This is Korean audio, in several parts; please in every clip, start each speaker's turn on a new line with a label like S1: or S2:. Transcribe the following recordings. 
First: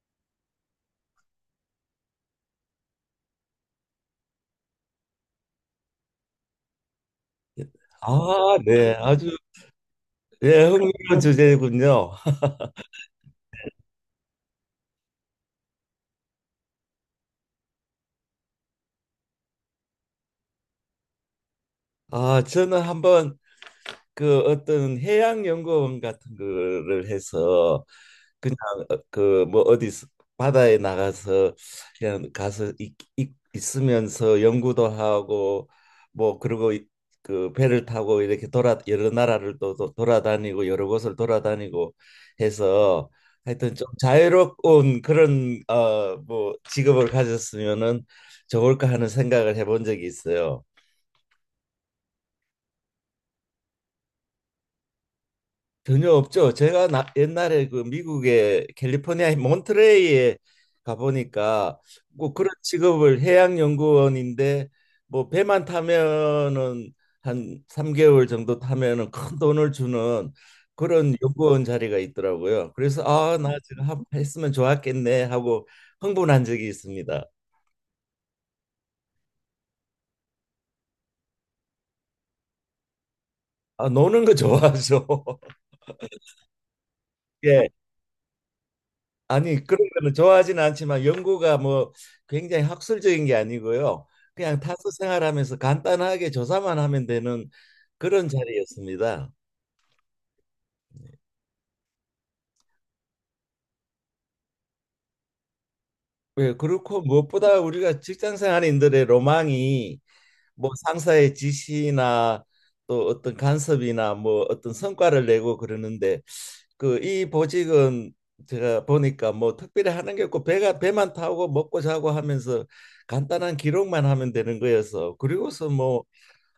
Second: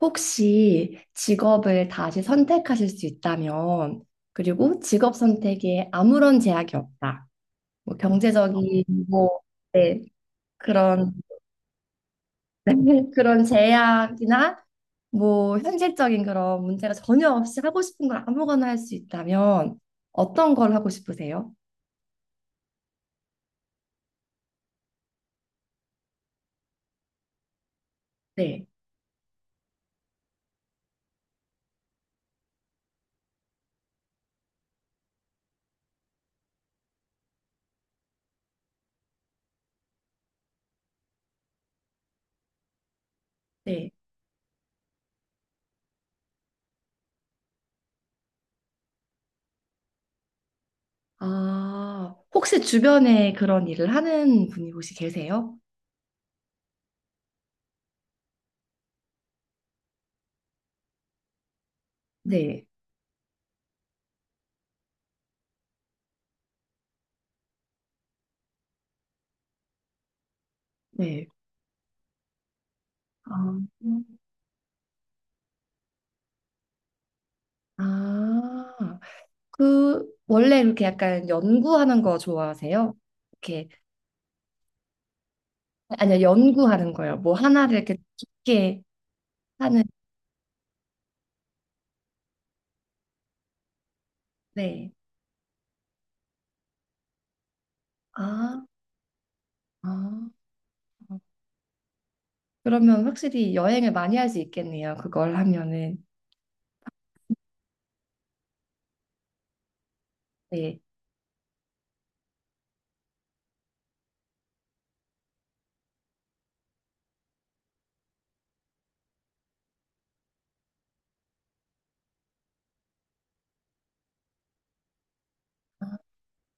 S1: 혹시 직업을 다시 선택하실 수 있다면, 그리고 직업 선택에 아무런 제약이 없다. 뭐
S2: 아,
S1: 경제적인
S2: 네. 아주
S1: 뭐 네,
S2: 예,
S1: 그런
S2: 흥미로운 주제군요.
S1: 그런 제약이나 뭐 현실적인 그런 문제가 전혀 없이 하고 싶은 걸 아무거나 할 수 있다면 어떤 걸 하고 싶으세요?
S2: 아, 저는 한번 그 어떤 해양 연구원 같은 거를 해서 그냥
S1: 네,
S2: 그뭐 어디 바다에 나가서 그냥 가서 있으면서 연구도 하고 뭐 그리고 그 배를 타고 이렇게 돌아 여러 나라를 또 돌아다니고 여러 곳을 돌아다니고 해서 하여튼 좀
S1: 네.
S2: 자유로운 그런 뭐 직업을 가졌으면은 좋을까 하는 생각을 해본 적이 있어요.
S1: 아, 혹시 주변에 그런 일을 하는 분이 혹시 계세요?
S2: 전혀 없죠. 제가 옛날에 그 미국의 캘리포니아 몬트레이에 가보니까 뭐 그런
S1: 네,
S2: 직업을 해양연구원인데 뭐 배만 타면은 한 3개월 정도 타면은 큰 돈을 주는 그런
S1: 네.
S2: 연구원 자리가 있더라고요. 그래서 아, 나
S1: 아,
S2: 지금 했으면 좋았겠네 하고 흥분한 적이 있습니다.
S1: 아. 그 원래 이렇게 약간 연구하는 거 좋아하세요? 이렇게
S2: 아, 노는 거 좋아하죠.
S1: 아니요 연구하는 거요. 뭐
S2: 예.
S1: 하나를 이렇게 깊게
S2: 아니
S1: 하는
S2: 그런 거는 좋아하지는 않지만 연구가 뭐 굉장히 학술적인 게 아니고요. 그냥 타서
S1: 네.
S2: 생활하면서 간단하게 조사만 하면 되는 그런
S1: 아,
S2: 자리였습니다.
S1: 아. 그러면 확실히 여행을 많이 할 수 있겠네요. 그걸 하면은
S2: 예, 그렇고 무엇보다 우리가 직장 생활인들의 로망이 뭐
S1: 네.
S2: 상사의 지시나 또 어떤 간섭이나 뭐 어떤 성과를 내고 그러는데 그 이 보직은 제가 보니까 뭐 특별히 하는 게 없고 배가 배만 타고 먹고 자고 하면서 간단한 기록만 하면 되는 거여서 그리고서 뭐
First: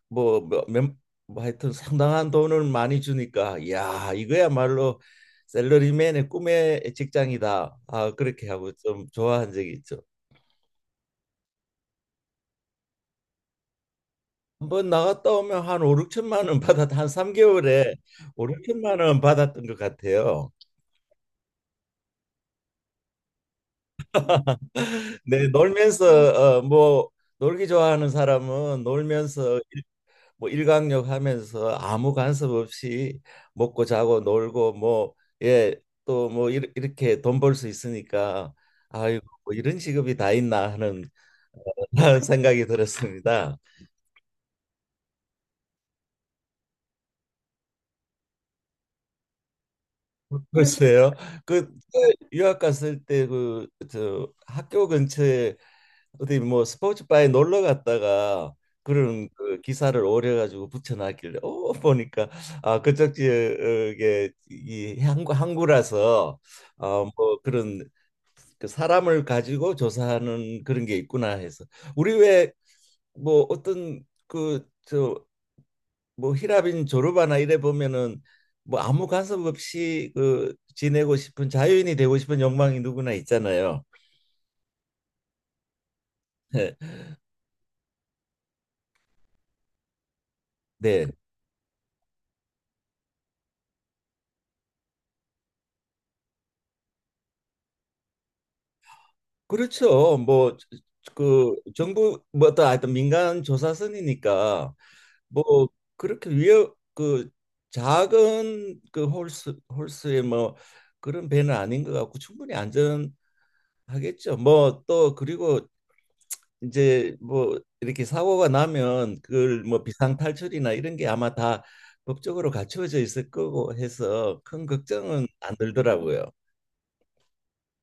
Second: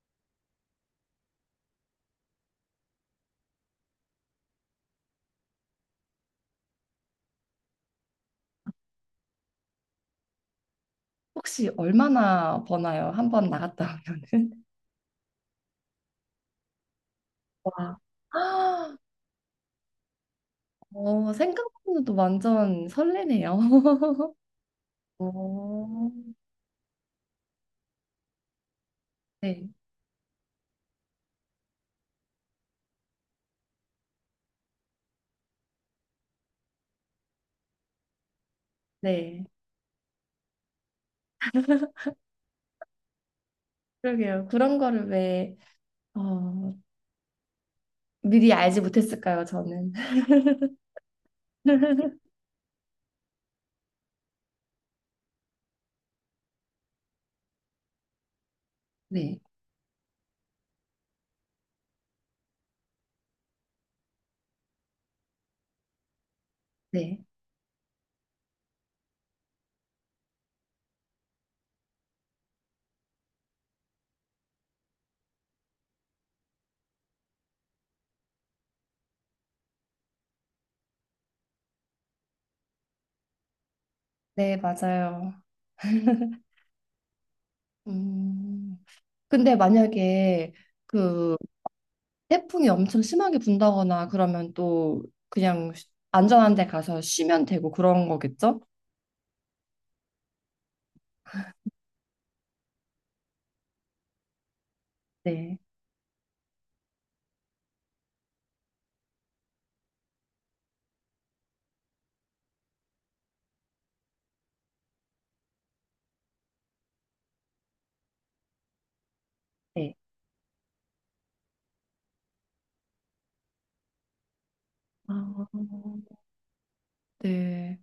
S2: 뭐몇 하여튼 상당한 돈을 많이 주니까 야 이거야말로 샐러리맨의 꿈의 직장이다. 아 그렇게 하고 좀 좋아한 적이 있죠.
S1: 혹시 얼마나 버나요? 한번 나갔다 오면은?
S2: 한번 나갔다 오면 한오육천만원 받았 한
S1: 와. 아,
S2: 삼개월에오육천만원 받았던 것 같아요.
S1: 생각보다도 완전 설레네요.
S2: 네,
S1: 오.
S2: 놀면서 뭐 놀기 좋아하는 사람은 놀면서
S1: 네,
S2: 뭐 일광욕 하면서 아무 간섭 없이 먹고 자고 놀고 뭐 예 또 뭐 이렇게 돈 벌 수 있으니까 아이고
S1: 네.
S2: 뭐 이런 직업이 다 있나 하는 생각이 들었습니다.
S1: 그러게요. 그런 거를 왜 어, 미리 알지 못했을까요, 저는?
S2: 글쎄요. 그 유학 갔을 때 그 저 학교 근처에 어디 뭐 스포츠바에 놀러 갔다가 그런
S1: 네,
S2: 그 기사를 오려 가지고 붙여놨길래 보니까 아 그쪽 지역에 이 항구라서
S1: 네,
S2: 어뭐 그런 그 사람을 가지고 조사하는 그런 게 있구나 해서 우리 왜 뭐 어떤 그 저 뭐 히라빈 조르바나 이래 보면은 뭐 아무 간섭 없이 그 지내고 싶은 자유인이 되고 싶은 욕망이 누구나 있잖아요.
S1: 네, 맞아요. 음, 근데 만약에
S2: 네.
S1: 그 태풍이 엄청 심하게 분다거나 그러면 또 그냥 안전한 데 가서 쉬면 되고 그런 거겠죠?
S2: 그렇죠. 뭐 그 정부 뭐 어떤 하여튼 민간 조사선이니까 뭐
S1: 네,
S2: 그렇게 위협 그 작은 그 홀스의 뭐 그런 배는 아닌 것 같고 충분히 안전하겠죠. 뭐 또 그리고 이제 뭐 이렇게 사고가 나면 그걸 뭐
S1: 네.
S2: 비상 탈출이나 이런 게 아마 다 법적으로 갖추어져 있을 거고 해서 큰 걱정은
S1: 아,
S2: 안 들더라고요.
S1: 네.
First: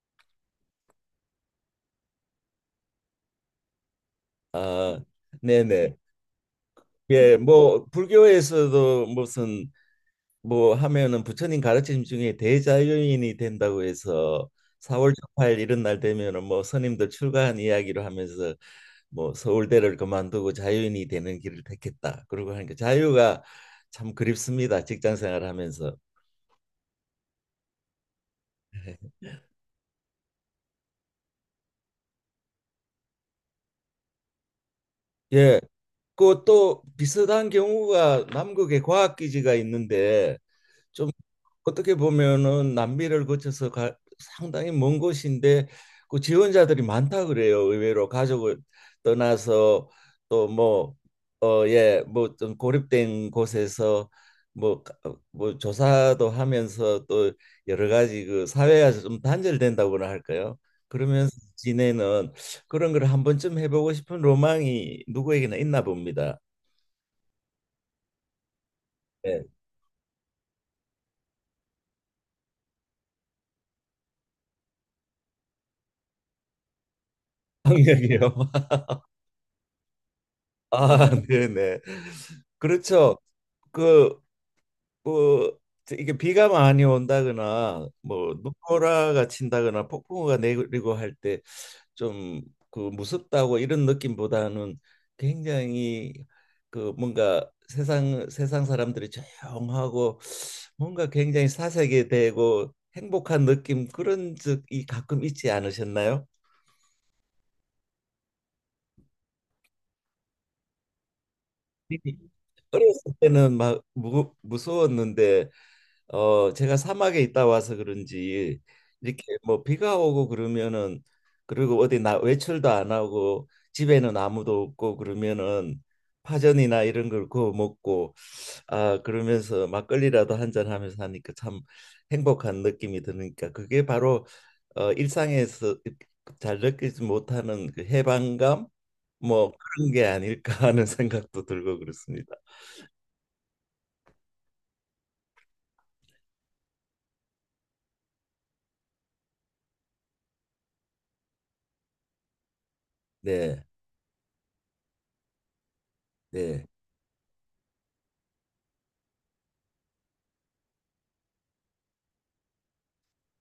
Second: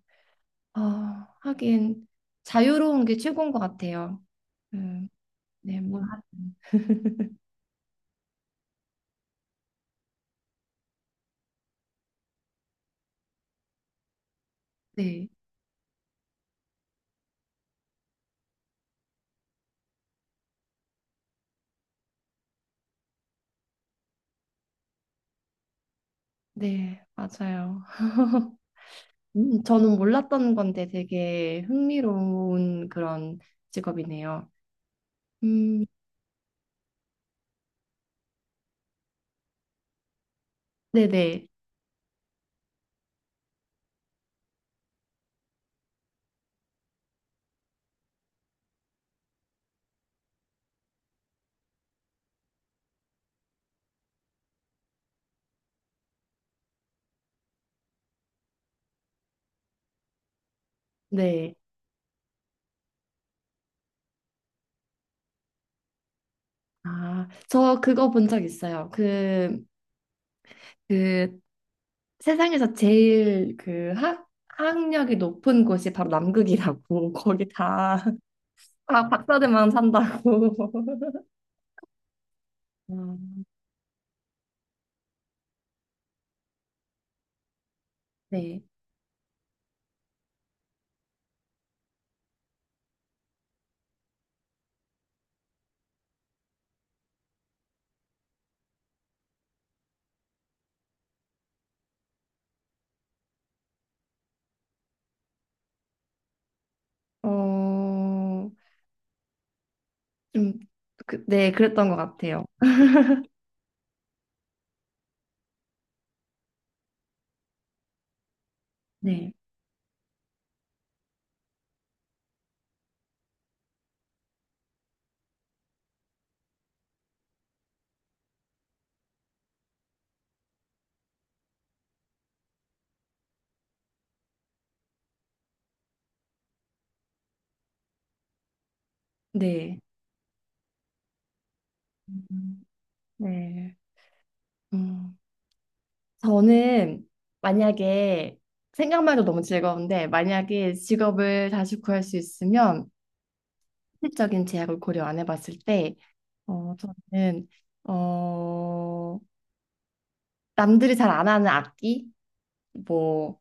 S1: 아, 하긴 자유로운 게 최고인 것 같아요.
S2: 아,
S1: 음, 네,
S2: 네네.
S1: 뭐, 하-
S2: 예, 뭐 불교에서도 무슨 뭐 하면은 부처님 가르침 중에 대자연인이 된다고 해서 4월
S1: 네,
S2: 18일 이런 날 되면은 뭐 스님들 출가한 이야기로 하면서 뭐 서울대를 그만두고 자유인이 되는 길을 택했다. 그러고 하니까 자유가 참 그립습니다. 직장 생활하면서.
S1: 네, 맞아요. 저는 몰랐던 건데 되게 흥미로운 그런 직업이네요.
S2: 예.
S1: 음.
S2: 그 또 비슷한 경우가 남극에 과학기지가 있는데 좀
S1: 네네.
S2: 어떻게 보면은 남미를 거쳐서 가, 상당히 먼 곳인데 그 지원자들이 많다 그래요. 의외로 가족을 떠나서 또 뭐 예 뭐 좀 고립된 곳에서 뭐 뭐 조사도 하면서 또 여러 가지 그 사회에서 좀 단절된다고나 할까요? 그러면서
S1: 네.
S2: 지내는 그런 걸 한 번쯤 해보고 싶은 로망이 누구에게나 있나 봅니다.
S1: 아, 저 그거 본 적 있어요.
S2: 네.
S1: 그, 그 세상에서 제일 그 학력이 높은 곳이 바로 남극이라고. 거기 다,
S2: 학력이요.
S1: 다 박사들만 산다고.
S2: 아, 네네. 그렇죠.
S1: 아,
S2: 그, 그 이게 비가 많이 온다거나 뭐
S1: 네.
S2: 눈보라가 친다거나 폭풍우가 내리고 할 때 좀 그 무섭다고 이런 느낌보다는 굉장히 그 뭔가 세상 사람들이 조용하고 뭔가 굉장히 사색이 되고 행복한 느낌 그런 적이 가끔 있지 않으셨나요?
S1: 어, 좀, 그, 네, 그랬던 것
S2: 네.
S1: 같아요.
S2: 어렸을 때는 막 무서웠는데 제가 사막에 있다 와서 그런지 이렇게
S1: 네.
S2: 뭐 비가 오고 그러면은 그리고 어디 나 외출도 안 하고 집에는 아무도 없고 그러면은 파전이나 이런 걸 구워 먹고 아 그러면서 막걸리라도 한 잔 하면서 하니까 참 행복한 느낌이 드니까 그게 바로 일상에서 잘 느끼지 못하는 그 해방감 뭐
S1: 네.
S2: 그런 게 아닐까 하는 생각도 들고 그렇습니다.
S1: 음, 네. 음, 저는 만약에 생각만 해도 너무 즐거운데 만약에 직업을 다시 구할 수 있으면
S2: 네.
S1: 실질적인 제약을 고려 안 해봤을 때,
S2: 네.
S1: 저는, 어, 남들이 잘 안 하는 악기? 뭐,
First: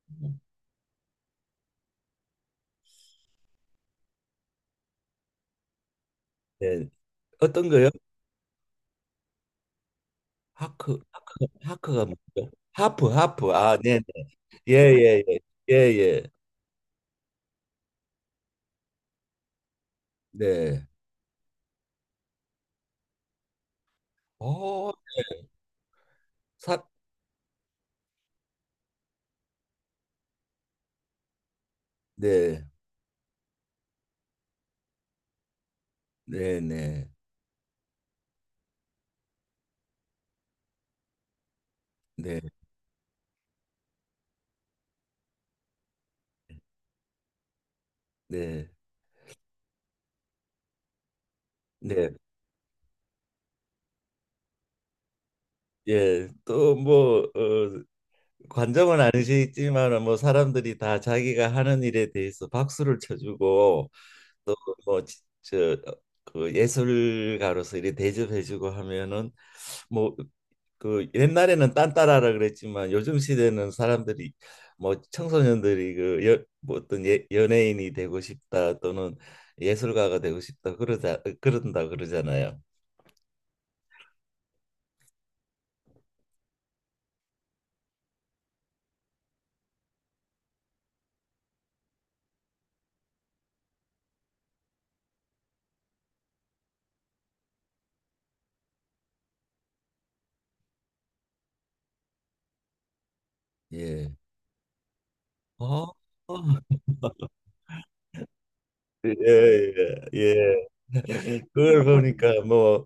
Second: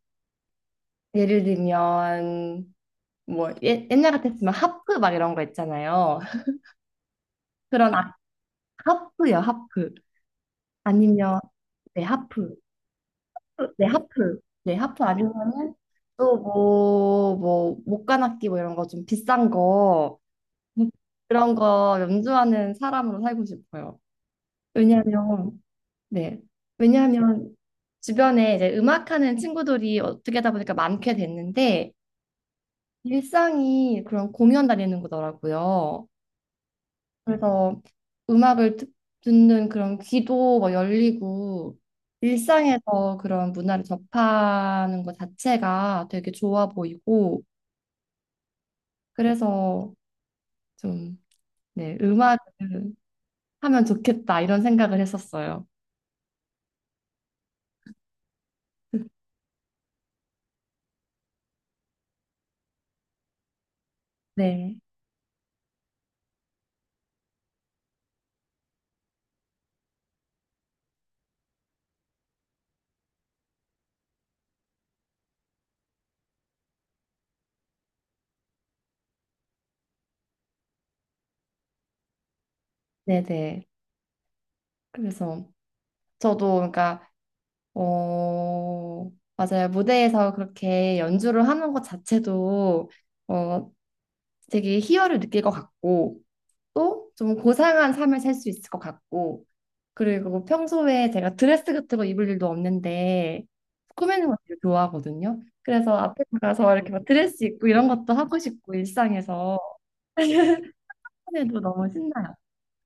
S1: 예를 들면, 뭐, 예, 옛날 같았으면 하프 막 이런 거 있잖아요.
S2: 네. 어떤 거요?
S1: 그런 악, 하프요, 하프.
S2: 하크
S1: 아니면,
S2: 하크
S1: 네,
S2: 하크가 뭐죠?
S1: 하프.
S2: 하프 하프 아
S1: 네,
S2: 네네
S1: 하프. 네, 하프
S2: 예예예
S1: 아니면은
S2: 예예
S1: 또 뭐, 뭐, 목관악기 뭐 이런 거 좀 비싼 거,
S2: 네.
S1: 음, 그런 거 연주하는 사람으로 살고 싶어요.
S2: 어,
S1: 왜냐면, 네.
S2: 사,
S1: 왜냐하면 주변에 이제 음악하는 친구들이 어떻게 하다 보니까 많게 됐는데
S2: 네,
S1: 일상이 그런 공연 다니는 거더라고요.
S2: 네, 네,
S1: 그래서 음악을 듣- 듣는 그런 귀도 뭐 열리고
S2: 네,
S1: 일상에서 그런 문화를 접하는 것 자체가 되게 좋아 보이고
S2: 네,
S1: 그래서 좀 네,
S2: 네.
S1: 음악을 하면 좋겠다 이런 생각을 했었어요.
S2: 예, 또 뭐, 관정은 아니시지만 뭐 사람들이 다 자기가 하는 일에 대해서 박수를 쳐주고
S1: 네.
S2: 또뭐저그 예술가로서 이렇게 대접해주고 하면은 뭐 그 옛날에는 딴따라라 그랬지만 요즘 시대는 사람들이 뭐 청소년들이 그 뭐 어떤 예, 연예인이 되고 싶다 또는 예술가가 되고 싶다 그러자 그런다 그러잖아요.
S1: 네네. 그래서 저도 그러니까 어, 맞아요. 무대에서 그렇게 연주를 하는 것 자체도 어, 되게 희열을 느낄 것 같고 또 좀 고상한 삶을 살 수 있을 것 같고 그리고 평소에 제가 드레스 같은 거 입을 일도 없는데
S2: 예.
S1: 꾸미는 걸 되게 좋아하거든요.
S2: 어?
S1: 그래서 앞에
S2: 어.
S1: 나가서 이렇게 막 드레스 입고 이런 것도 하고 싶고
S2: 예,
S1: 일상에서
S2: 예, 예.
S1: 하면 에 도
S2: 그걸
S1: 너무 신나요.
S2: 보니까 뭐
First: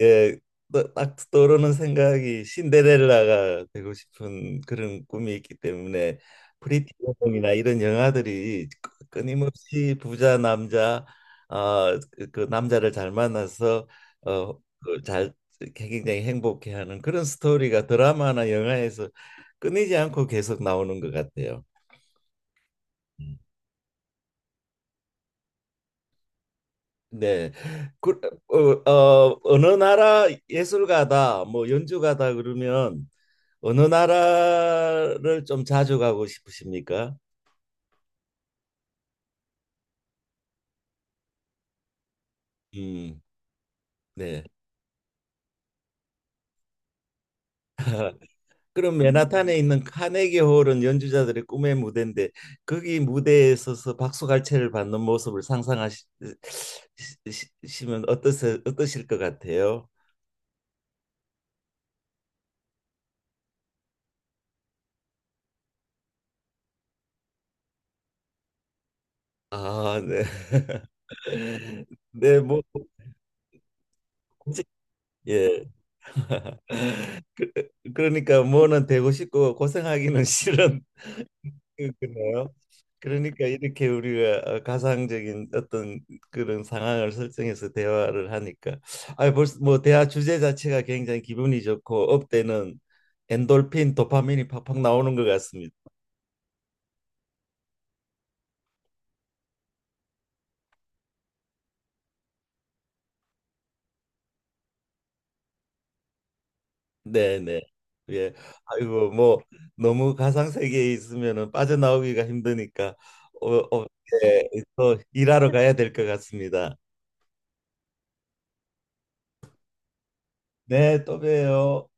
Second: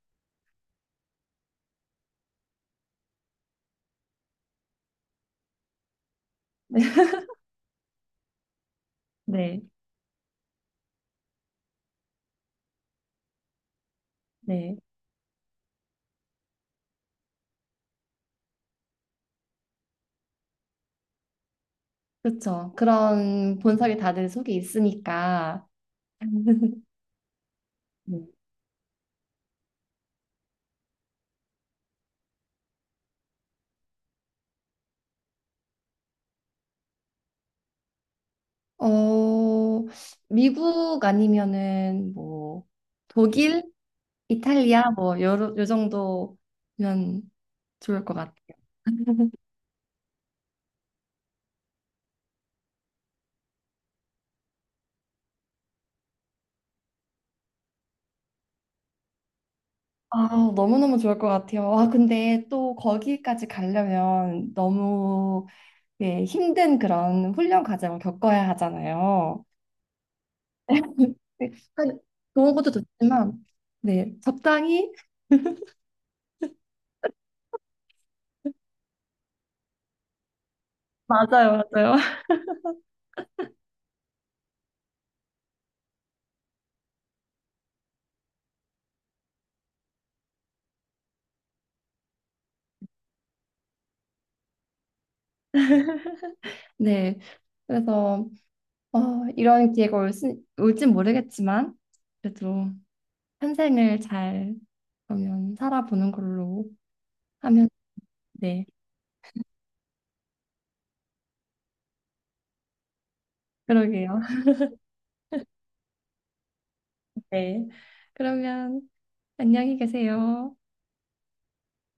S2: 예, 딱 떠오르는 생각이 신데렐라가 되고 싶은 그런 꿈이 있기 때문에 프리티 우먼이나 이런 영화들이 끊-
S1: 네,
S2: 끊임없이 부자 남자 아, 그그 남자를 잘 만나서 어,
S1: 네,
S2: 그잘 굉장히 행복해하는 그런 스토리가 드라마나 영화에서 끊이지 않고 계속 나오는 것 같아요.
S1: 그렇죠.
S2: 음.
S1: 그런 본성이 다들 속에 있으니까
S2: 네, 그,
S1: 음.
S2: 어느 나라 예술가다, 뭐 연주가다 그러면 어느 나라를 좀 자주 가고 싶으십니까?
S1: 어, 미국 아니면은 뭐
S2: 음,
S1: 독일,
S2: 네.
S1: 이탈리아 뭐 요, 요 정도면 좋을 것 같아요.
S2: 그럼 맨하탄에 있는 카네기 홀은 연주자들의 꿈의 무대인데 거기 무대에 서서 박수갈채를 받는 모습을 상상하시면 어떠실 것 같아요?
S1: 아, 너무너무 좋을 것 같아요. 아, 근데 또 거기까지 가려면 너무 예, 힘든 그런 훈련 과정을 겪어야 하잖아요.
S2: 아, 네.
S1: 네, 한-
S2: 네,
S1: 좋은
S2: 뭐
S1: 것도 좋지만 네,
S2: 굳이-
S1: 적당히
S2: 예. 그, 그러니까 뭐는 되고 싶고 고생하기는 싫은
S1: 맞아요, 맞아요.
S2: 그래요? 그러니까 이렇게 우리가 가상적인 어떤 그런 상황을 설정해서 대화를 하니까 아 벌써 뭐 대화 주제 자체가 굉장히 기분이 좋고 업되는 엔돌핀 도파민이 팍팍 나오는 것 같습니다.
S1: 네, 그래서 어, 이런 기회가 올 수, 올진 모르겠지만 그래도 현생을 잘 그러면 살아보는 걸로
S2: 네네.
S1: 하면
S2: 예.
S1: 네.
S2: 아이고 뭐 너무 가상 세계에 있으면은 빠져나오기가 힘드니까 어, 어,
S1: 그러게요.
S2: 예. 또 일하러 가야 될 것 같습니다.
S1: 네. 그러면 안녕히 계세요.
S2: 네, 또 봬요.